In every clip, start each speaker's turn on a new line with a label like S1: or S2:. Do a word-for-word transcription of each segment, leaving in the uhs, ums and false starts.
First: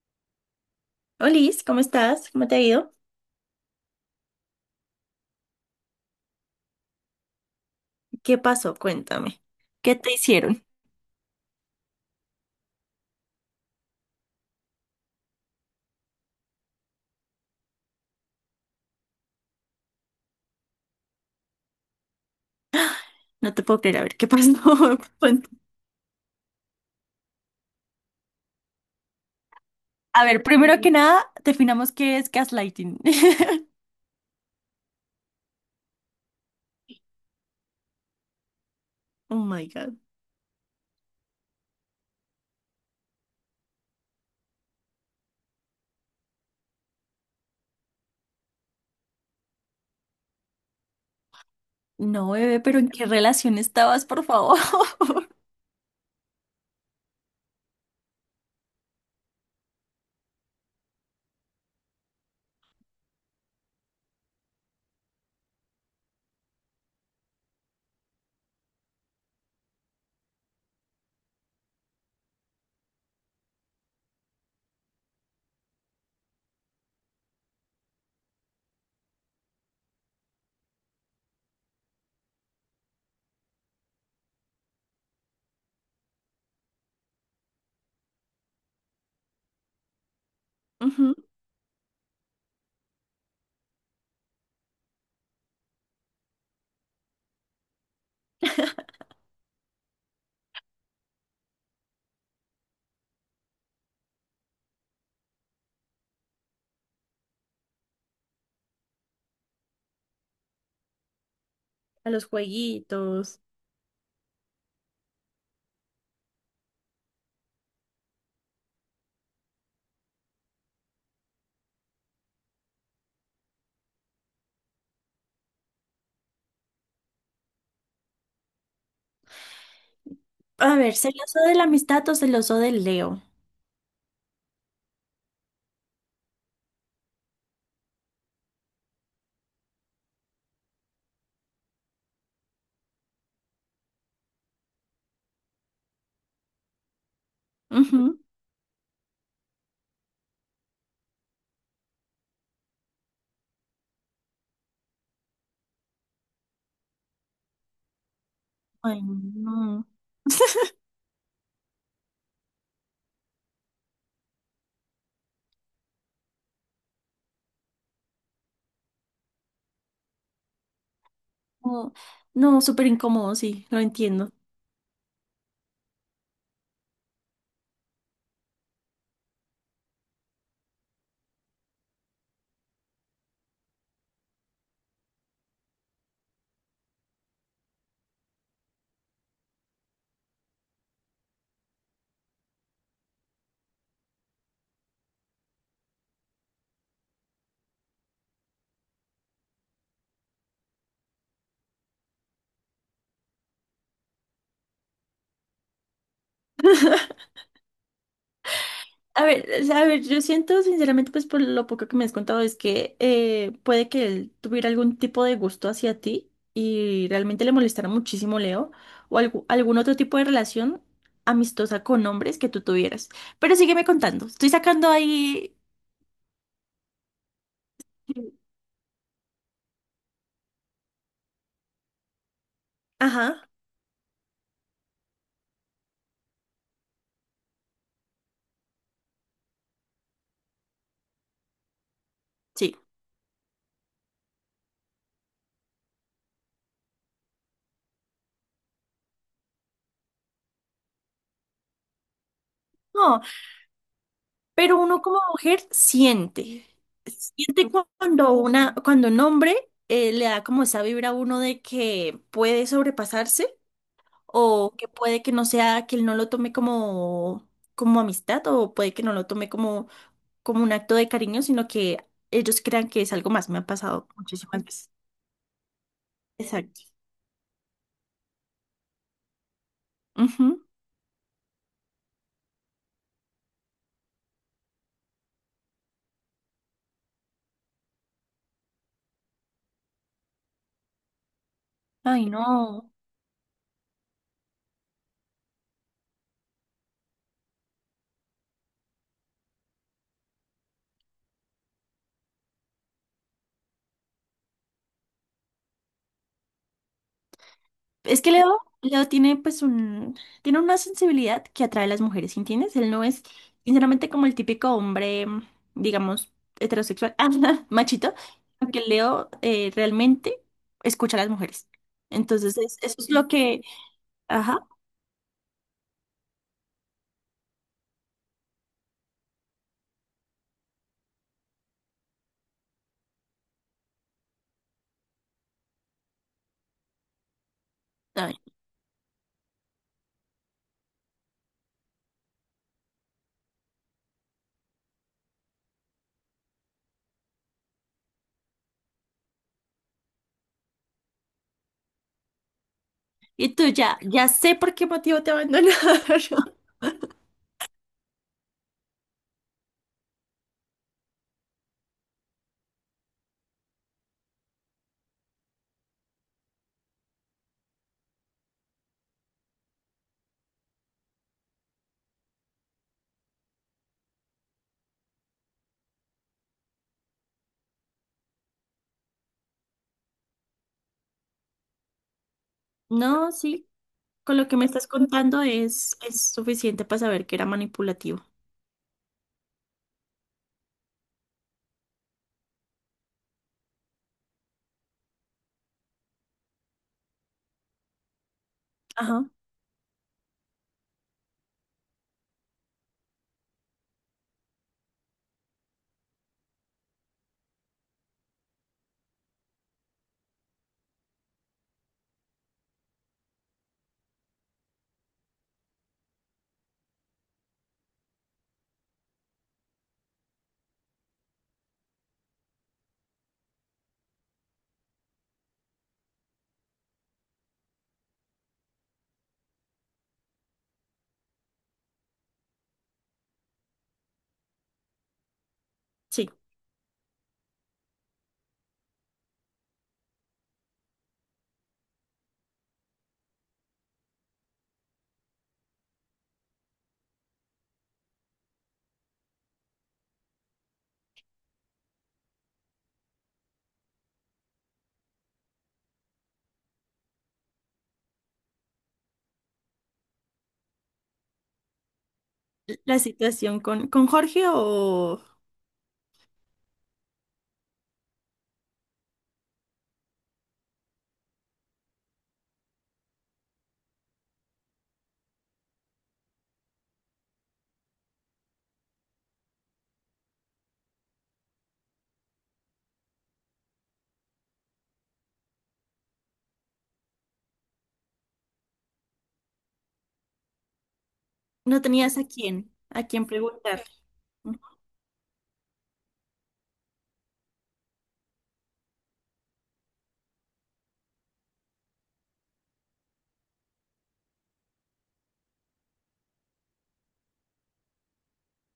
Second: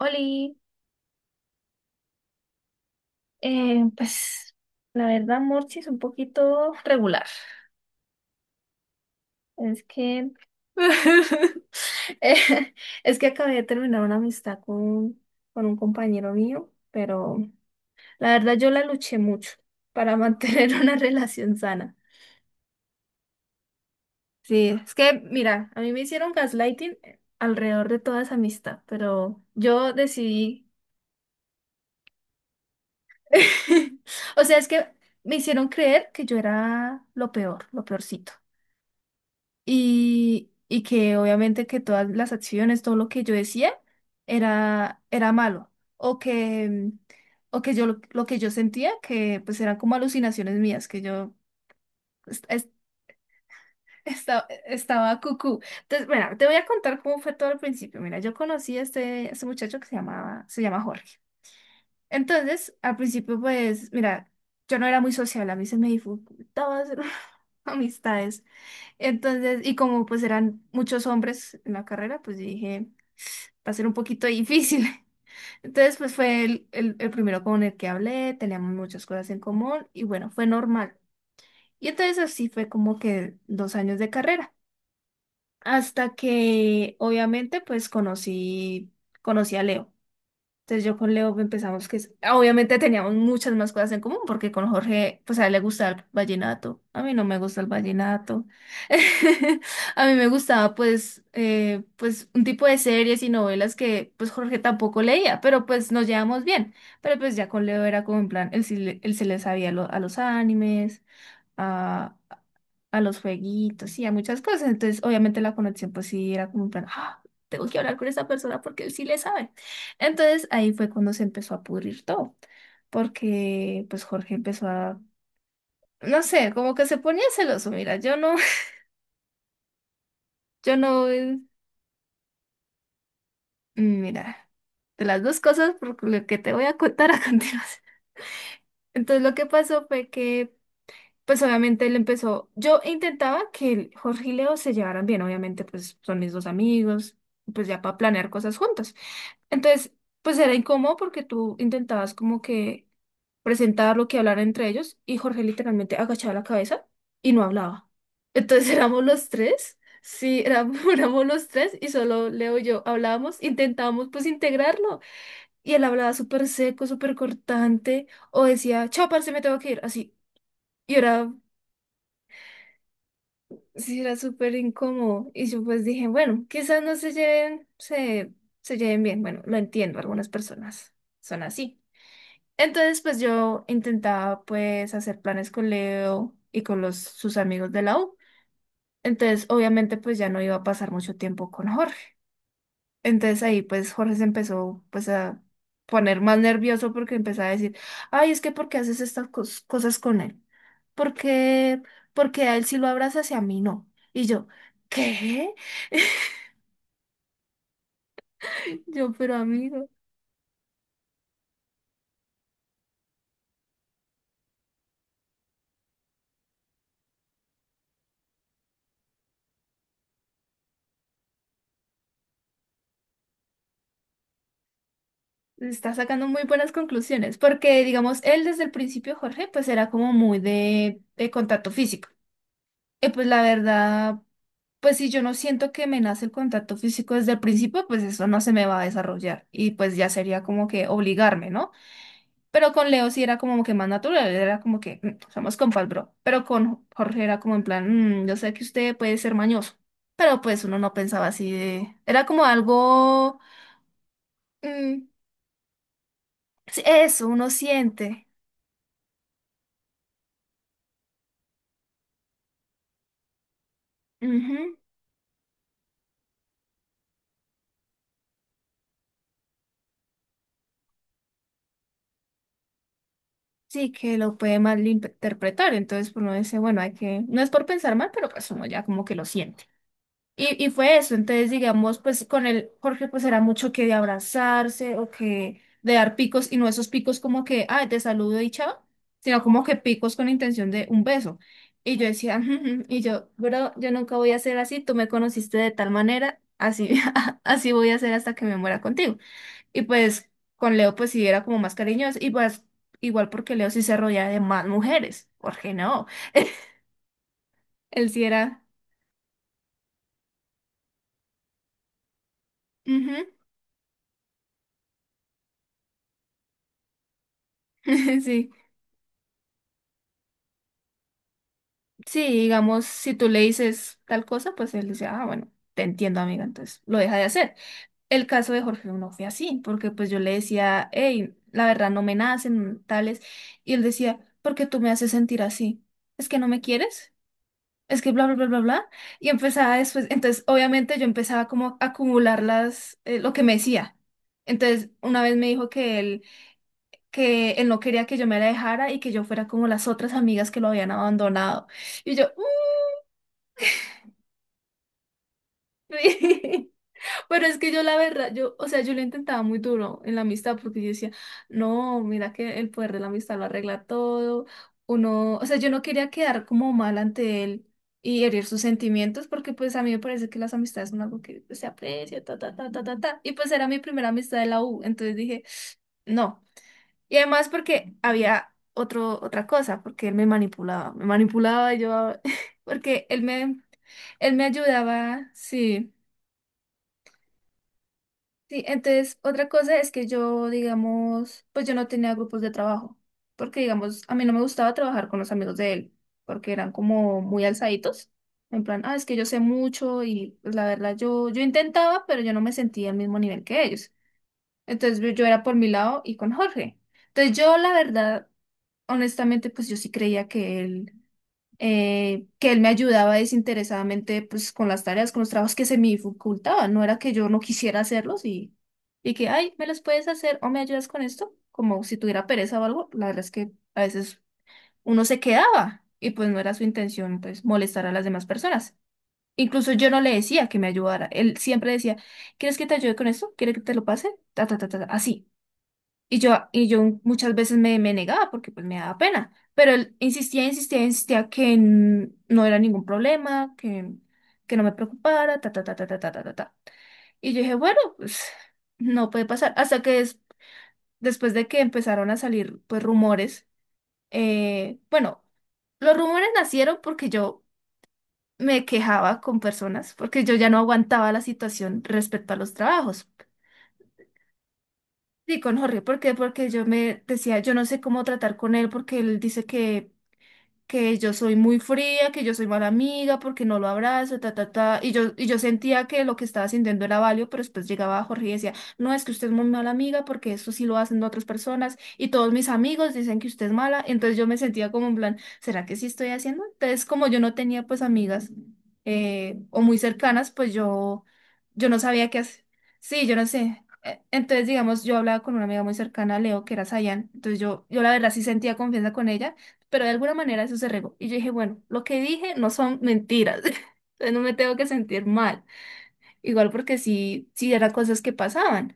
S1: Oli,
S2: Olis, ¿cómo estás? ¿Cómo te ha ido?
S1: eh, pues la verdad Morchi es un poquito regular.
S2: ¿Qué pasó? Cuéntame.
S1: Es
S2: ¿Qué te
S1: que
S2: hicieron?
S1: eh, es que acabé de terminar una amistad con, con un compañero mío, pero la verdad yo la luché mucho para mantener una relación sana.
S2: No te puedo creer. A ver, ¿qué pasó?
S1: Sí, es que
S2: Cuéntame.
S1: mira, a mí me hicieron gaslighting eh, alrededor de toda esa amistad, pero yo
S2: A ver,
S1: decidí.
S2: primero que nada, definamos qué es gaslighting.
S1: O sea, es que me hicieron creer que yo era lo peor, lo peorcito.
S2: Oh my God.
S1: y, y que obviamente que todas las acciones, todo lo que yo decía era, era malo, o que, mm, o que yo lo, lo que yo sentía, que pues eran como alucinaciones mías, que yo
S2: No,
S1: est-
S2: bebé,
S1: est-
S2: pero ¿en qué relación estabas, por
S1: esta-
S2: favor?
S1: estaba cucú. Entonces, bueno, te voy a contar cómo fue todo al principio. Mira, yo conocí a este, a este muchacho que se llamaba, se llama Jorge. Entonces, al principio, pues, mira, yo no era muy sociable, a mí se me dificultaba hacer amistades. Entonces, y como pues eran muchos hombres en la carrera, pues dije, va a ser un poquito difícil. Entonces, pues fue el, el, el primero con el que hablé, teníamos muchas cosas en común y bueno, fue normal. Y entonces así fue como que dos años de carrera, hasta que obviamente pues conocí, conocí a Leo. Entonces yo con
S2: Ujú.
S1: Leo empezamos que es- obviamente teníamos muchas más cosas en común, porque con Jorge, pues a él le gusta el vallenato, a mí no me gusta el vallenato. A mí me gustaba pues eh, pues un tipo de series y novelas que pues Jorge tampoco leía, pero pues nos llevamos bien. Pero pues ya con Leo era como en plan, él sí, le- él se le sabía lo- a los animes,
S2: A los
S1: a los
S2: jueguitos.
S1: jueguitos y a muchas cosas. Entonces, obviamente la conexión, pues sí, era como un plan, ah, tengo que hablar con esa persona porque él sí le sabe. Entonces, ahí fue cuando se empezó a pudrir todo, porque pues Jorge empezó a, no sé, como que se ponía celoso, mira, yo no, yo
S2: A ver,
S1: no, eh,
S2: ¿celoso de la amistad o celoso del Leo?
S1: mira, de las dos cosas por lo que te voy a contar a continuación. Entonces, lo que pasó fue que pues obviamente él empezó, yo intentaba que el Jorge y Leo se llevaran bien, obviamente pues son mis dos amigos, pues ya para
S2: Ujú.
S1: planear cosas juntos. Entonces, pues era incómodo porque tú intentabas como que presentar lo que hablar entre ellos, y Jorge literalmente agachaba la cabeza y no hablaba. Entonces
S2: Ay,
S1: éramos los tres,
S2: no.
S1: sí, éramos, éramos los tres y solo Leo y yo hablábamos, intentábamos pues integrarlo, y él hablaba súper seco, súper cortante, o decía, chao, parce, me tengo que ir, así. Y era
S2: No, no, súper incómodo, sí, lo
S1: Sí, era
S2: entiendo.
S1: súper incómodo. Y yo pues dije, bueno, quizás no se lleven, se, se lleven bien. Bueno, lo entiendo, algunas personas son así. Entonces, pues yo intentaba pues hacer planes con Leo y con los, sus amigos de la U. Entonces, obviamente, pues ya no iba a pasar mucho tiempo con Jorge. Entonces ahí pues Jorge se empezó pues a poner más nervioso porque empezaba a decir, ay, es que ¿por qué haces estas cos- cosas con él? por qué ¿Porque a él sí lo abrazas y a mí no? Y yo, ¿qué? Yo,
S2: A
S1: pero
S2: ver, eh, a
S1: amigo,
S2: ver, yo siento sinceramente, pues por lo poco que me has contado, es que eh, puede que él tuviera algún tipo de gusto hacia ti y realmente le molestara muchísimo Leo o algu- algún otro tipo de relación amistosa con hombres que tú tuvieras. Pero sígueme contando, estoy sacando ahí...
S1: está sacando muy buenas conclusiones, porque digamos, él desde el principio, Jorge, pues era como muy de, de contacto físico. Y pues la
S2: Ajá,
S1: verdad, pues si yo no siento que me nace el contacto físico desde el principio, pues eso no se me va a desarrollar, y pues ya sería como que obligarme, ¿no? Pero
S2: sí.
S1: con Leo sí era como que más natural, era como que "Mm, somos compas, bro". Pero con Jorge era como en plan, "Mm, yo sé que usted puede ser mañoso". Pero pues uno no pensaba así. De... Era como
S2: No,
S1: algo.
S2: pero uno
S1: mm,
S2: como mujer siente,
S1: sí, eso, uno
S2: siente cu-
S1: siente.
S2: cuando una, cuando un hombre eh, le da como esa vibra a uno de que puede sobrepasarse. O
S1: Ujú,
S2: que puede que no sea, que él no lo tome como, como amistad o puede que no lo tome como, como un acto de cariño, sino que ellos crean que es algo más. Me ha
S1: sí,
S2: pasado
S1: que lo puede
S2: muchísimas veces.
S1: malinterpretar. Entonces pues, uno dice, bueno,
S2: Exacto.
S1: hay que. No es por pensar mal, pero pues uno ya como que lo siente.
S2: Ujú.
S1: Y, y fue eso. Entonces digamos, pues con el Jorge pues era mucho que de abrazarse, o que de dar picos, y no esos picos como que, ah, te saludo y chao, sino como que picos con intención de un beso. Y yo
S2: Ay,
S1: decía, "Ujú, ujú",
S2: no.
S1: y yo, bro, yo nunca voy a ser así, tú me conociste de tal manera, así, así voy a ser hasta que me muera contigo. Y pues con Leo pues sí era como más cariñoso, y pues igual porque Leo sí se rodeaba de más mujeres, Jorge no, él
S2: Es
S1: sí
S2: que Leo,
S1: era,
S2: Leo tiene pues un, tiene una sensibilidad que atrae a las mujeres, ¿entiendes? Él no es,
S1: ujú,
S2: sinceramente, como el típico hombre, digamos, heterosexual, ah, no, machito,
S1: sí.
S2: porque Leo eh, realmente escucha a las mujeres.
S1: Sí,
S2: Entonces, es-
S1: digamos,
S2: eso es
S1: si tú
S2: lo
S1: le
S2: que,
S1: dices tal cosa,
S2: ajá.
S1: pues él dice, ah, bueno, te entiendo, amiga, entonces lo deja de hacer. El caso de Jorge no fue así, porque pues yo le decía, hey, la verdad no me nacen tales, y él decía, ¿por qué tú me haces sentir así? ¿Es que no me quieres? Es que bla, bla, bla, bla, bla. Y empezaba después, entonces obviamente yo empezaba como a acumular las, eh, lo que me decía. Entonces, una vez me dijo que él, que él no quería que yo me la dejara y que yo fuera como las otras amigas que lo habían abandonado. Y yo,
S2: Y tú ya, ya sé por qué motivo te abandonaron.
S1: sí, pero es que yo la verdad, yo, o sea, yo lo intentaba muy duro en la amistad porque yo decía, no, mira que el poder de la amistad lo arregla todo, uno, o sea, yo no quería quedar como mal ante él y herir sus sentimientos, porque pues a mí me parece que las amistades son algo que se aprecia, ta, ta, ta, ta, ta, ta, y pues era mi primera amistad de la U, entonces dije, no, y además porque había otro, otra cosa, porque él me manipulaba, me manipulaba, y yo, porque él
S2: No,
S1: me.
S2: sí,
S1: Él
S2: con
S1: me
S2: lo que me estás
S1: ayudaba,
S2: contando
S1: sí.
S2: es, es suficiente para saber que era manipulativo.
S1: Sí, entonces otra cosa es que yo, digamos, pues yo no tenía grupos de trabajo, porque digamos, a mí no me gustaba trabajar con los amigos de él, porque eran como muy alzaditos, en plan, ah, es que yo
S2: Ajá,
S1: sé mucho, y pues, la verdad yo, yo intentaba, pero yo no me sentía al mismo nivel que ellos. Entonces yo yo era por mi lado y con Jorge. Entonces yo, la verdad, honestamente, pues yo sí creía que él eh, que él me ayudaba desinteresadamente pues con las tareas, con los trabajos que se me dificultaban, no era que yo no quisiera hacerlos y, y que, ay, ¿me los puedes hacer o me ayudas con esto? Como si tuviera pereza o algo, la verdad es que a veces uno se quedaba y pues no era su intención pues molestar a las demás personas. Incluso yo no le decía que me ayudara, él siempre decía, ¿quieres que te ayude con esto? ¿Quieres que te lo pase? Ta, ta, ta, ta, ta, así. Y
S2: sí.
S1: yo, y yo muchas veces me, me negaba porque pues me daba pena, pero él insistía, insistía, insistía que n- no era ningún problema, que, que no me preocupara, ta, ta, ta, ta, ta, ta, ta, ta, ta. Y yo dije, bueno, pues no puede pasar. Hasta que des- después de que empezaron a salir pues rumores, eh, bueno, los rumores nacieron porque yo me quejaba con personas, porque yo ya no aguantaba la situación respecto a los
S2: La
S1: trabajos.
S2: situación con, con Jorge o
S1: Sí, con Jorge, ¿por qué? Porque yo me decía, yo no sé cómo tratar con él porque él dice que que yo soy muy fría, que yo soy mala amiga, porque no lo abrazo, ta, ta, ta. Y yo, y yo sentía que lo que estaba sintiendo era válido, pero después llegaba Jorge y decía, no, es que usted es muy mala amiga, porque eso sí lo hacen otras personas, y todos mis amigos dicen que usted es mala, entonces yo me sentía como en plan, ¿será que sí estoy haciendo? Entonces, como yo no tenía pues amigas eh, o muy cercanas, pues yo, yo no
S2: no
S1: sabía qué
S2: tenías a
S1: hacer.
S2: quién,
S1: Sí,
S2: a
S1: yo no
S2: quién
S1: sé.
S2: preguntar.
S1: Eh, Entonces, digamos, yo hablaba con una amiga muy cercana, a Leo, que era Sayan. Entonces, yo, yo la verdad sí sentía confianza con ella, pero de alguna manera eso se regó. Y yo dije, bueno, lo que dije no son mentiras, entonces no me tengo que sentir mal, igual porque sí, sí eran cosas que pasaban.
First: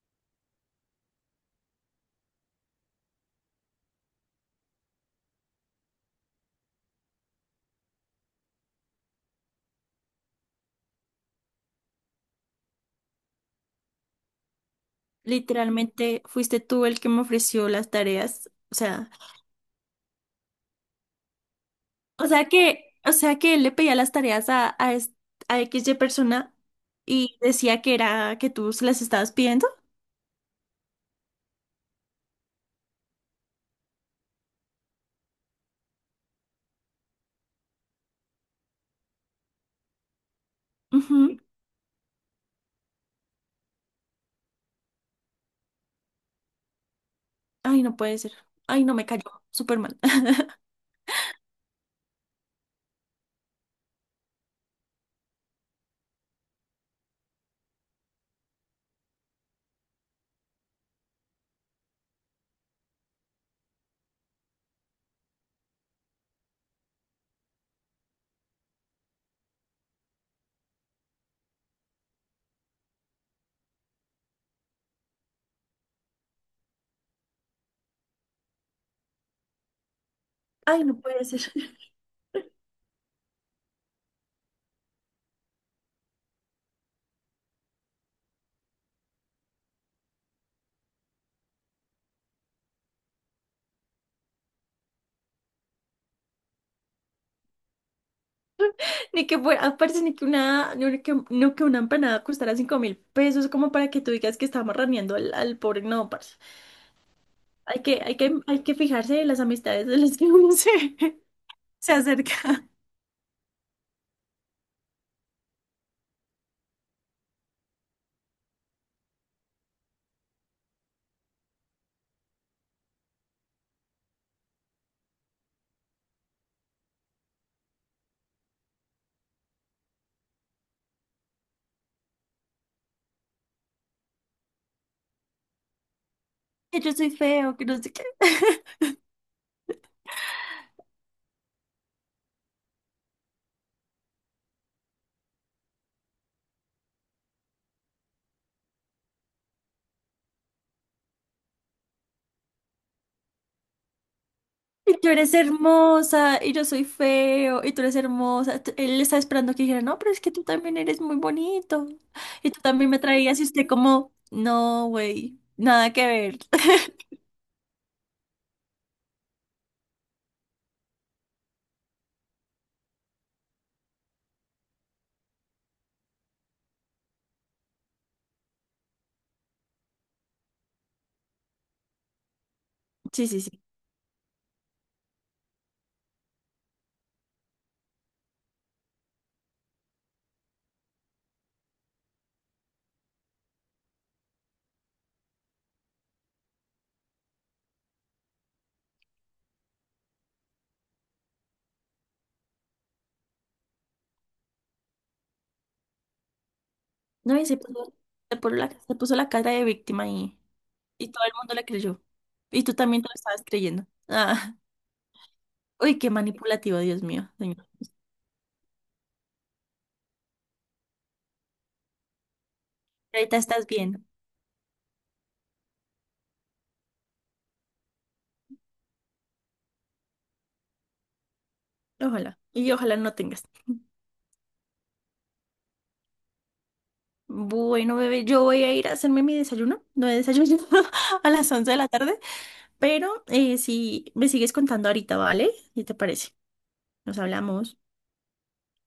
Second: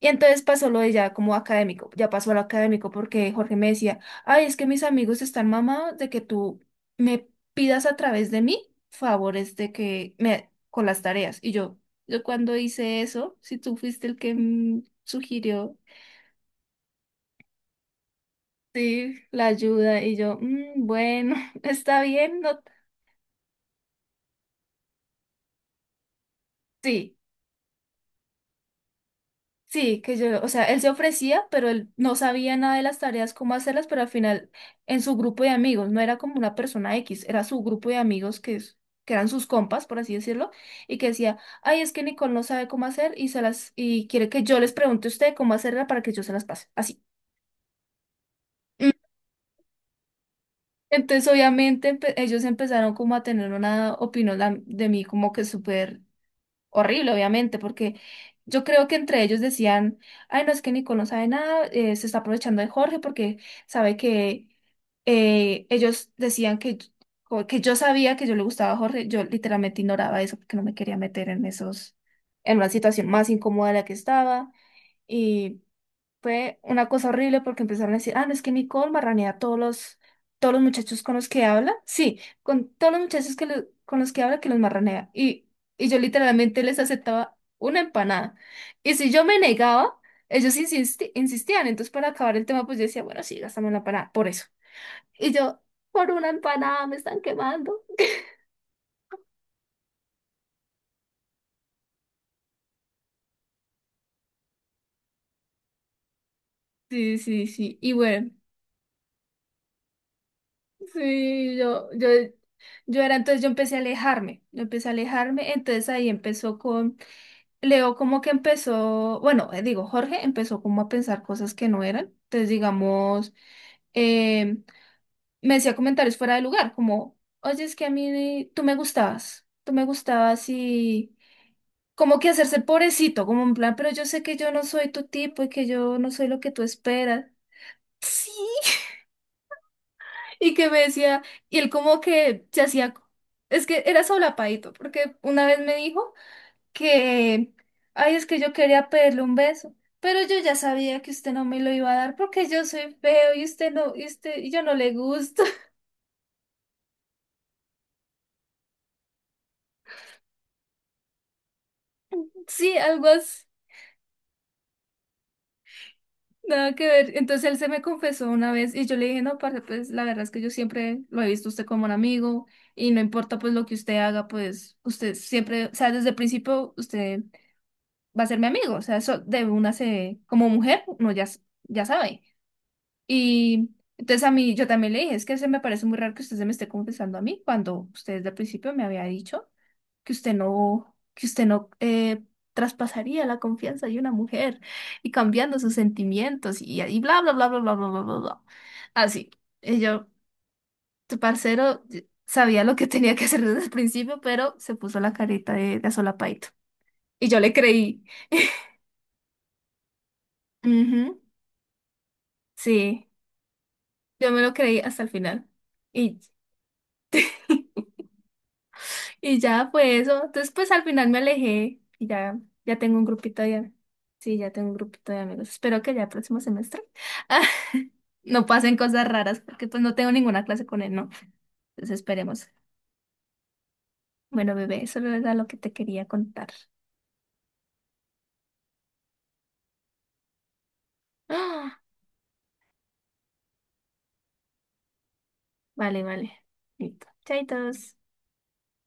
S1: Y entonces pasó lo de ya como académico, ya pasó a lo académico, porque Jorge me decía, ay, es que mis amigos están mamados de que tú me pidas a través de mí favores de que me con las tareas. Y yo, yo cuando hice eso, si tú fuiste el que mm, sugirió,
S2: Literalmente fuiste tú el que me ofreció las tareas. O sea,
S1: sí, la ayuda, y yo, "Mm, bueno, está
S2: o
S1: bien,
S2: sea
S1: no,
S2: que, o sea que él le pedía las tareas a, a, es- a X Y persona
S1: sí,
S2: y decía que era que tú se las estabas pidiendo.
S1: sí, que yo, o sea, él se ofrecía, pero él no sabía nada de las tareas, cómo hacerlas, pero al final en su grupo de amigos, no era como una persona X, era su grupo de amigos que, es- que eran sus compas, por así decirlo, y que decía,
S2: Ujú.
S1: ay, es que Nicole no sabe cómo hacer y se las, y quiere que yo les pregunte a usted cómo hacerla para que yo se las pase, así.
S2: Ay, no puede ser. Ay,
S1: Mm,
S2: no me cayó. Superman.
S1: Entonces, obviamente, empe- ellos empezaron como a tener una opinión la- de mí como que súper horrible, obviamente, porque yo creo que entre ellos decían, ay, no, es que Nico no sabe nada, eh, se está aprovechando de Jorge porque sabe que eh, ellos decían que, yo- que yo sabía que yo le gustaba a Jorge. Yo literalmente ignoraba eso porque no me quería meter en esos, en una situación más incómoda de la que estaba. Fue una cosa horrible porque empezaron a decir, ah, no, es que Nicole marranea a todos los, todos los
S2: Ay, no
S1: muchachos con
S2: puede
S1: los
S2: ser.
S1: que habla. Sí, con todos los muchachos que lo- con los que habla, que los marranea. Y, y yo literalmente les aceptaba una empanada. Y si yo me negaba, ellos insisti- insistían. Entonces, para acabar el tema, pues yo decía, bueno, sí, gástame una empanada, por eso. Y yo, por una empanada me están quemando.
S2: Ni que fuera, aparte ni que una, no que, no que una empanada costara cinco mil pesos como para que tú digas que estamos raneando al, al pobre. No, parce.
S1: Sí, sí, sí.
S2: Hay
S1: Y
S2: que, hay
S1: bueno,
S2: que, hay que fijarse en las amistades de las que uno se,
S1: sí, yo,
S2: se
S1: yo,
S2: acerca.
S1: yo era, entonces yo empecé a alejarme, yo empecé a alejarme, entonces ahí empezó con Leo como que empezó, bueno, eh, digo, Jorge empezó como a pensar cosas que no eran. Entonces, digamos, eh, me decía comentarios fuera de lugar, como, oye, es que a mí tú me gustabas, tú me gustabas y como que hacerse el pobrecito, como en plan, pero yo sé que yo no soy tu tipo y que yo no soy lo que tú
S2: Que yo soy
S1: esperas.
S2: feo, que no sé qué.
S1: Sí. Y que me decía, y él como que se hacía, es que era solapadito, porque una vez me dijo que, ay, es que yo quería pedirle un beso, pero yo ya sabía que usted no me lo iba a dar porque yo soy feo y usted no, y usted, y yo no le
S2: Y tú eres
S1: gusto.
S2: hermosa, y yo soy feo, y tú eres hermosa. T- Él estaba esperando que dijera, no, pero es que tú también eres muy bonito. Y tú
S1: Sí,
S2: también me
S1: algo
S2: traías y
S1: así,
S2: usted como, no, güey, nada que ver.
S1: nada que ver. Entonces él se me confesó una vez y yo le dije, no, parce, pues la verdad es que yo siempre lo he visto a usted como un amigo y no importa pues lo que usted haga, pues usted siempre, o sea, desde el principio usted va a ser mi amigo, o sea, eso de una se, como mujer, no ya, s- ya sabe.
S2: Sí, sí, sí.
S1: Y entonces a mí, yo también le dije, es que se me parece muy raro que usted se me esté confesando a mí cuando usted desde el principio me había dicho que usted no, que usted no eh, traspasaría la confianza de una mujer y cambiando sus sentimientos y, y bla, bla, bla, bla, bla, bla, bla, bla, bla. Así. Y yo, tu parcero y- sabía lo que tenía que hacer desde el principio, pero se puso la carita de, de solapaito. Y
S2: No,
S1: yo
S2: y
S1: le
S2: se puso,
S1: creí.
S2: se puso la, se puso la cara de víctima y, y
S1: Ujú,
S2: todo el mundo le creyó. Y tú también
S1: sí,
S2: te lo estabas creyendo.
S1: yo me lo
S2: Ah,
S1: creí hasta el final.
S2: uy, qué
S1: Y
S2: manipulativo, Dios mío, señor.
S1: y ya fue eso. Entonces, pues al final me alejé y ya, ya tengo un
S2: Ahorita
S1: grupito de
S2: estás
S1: amigos.
S2: bien.
S1: Sí, ya tengo un grupito de amigos. Espero que ya el próximo semestre no pasen cosas raras porque pues no tengo ninguna clase con él, ¿no? Entonces
S2: Ojalá.
S1: esperemos.
S2: Y ojalá no tengas.
S1: Bueno, bebé, eso era lo que te quería contar.
S2: Bueno, bebé, yo voy a ir a hacerme mi desayuno. No he desayunado a las once de
S1: ¡Ah!
S2: la tarde. Pero eh, si me sigues contando ahorita, ¿vale? ¿Qué te
S1: Vale,
S2: parece?
S1: vale. Listo.
S2: Nos hablamos.
S1: Chaitos.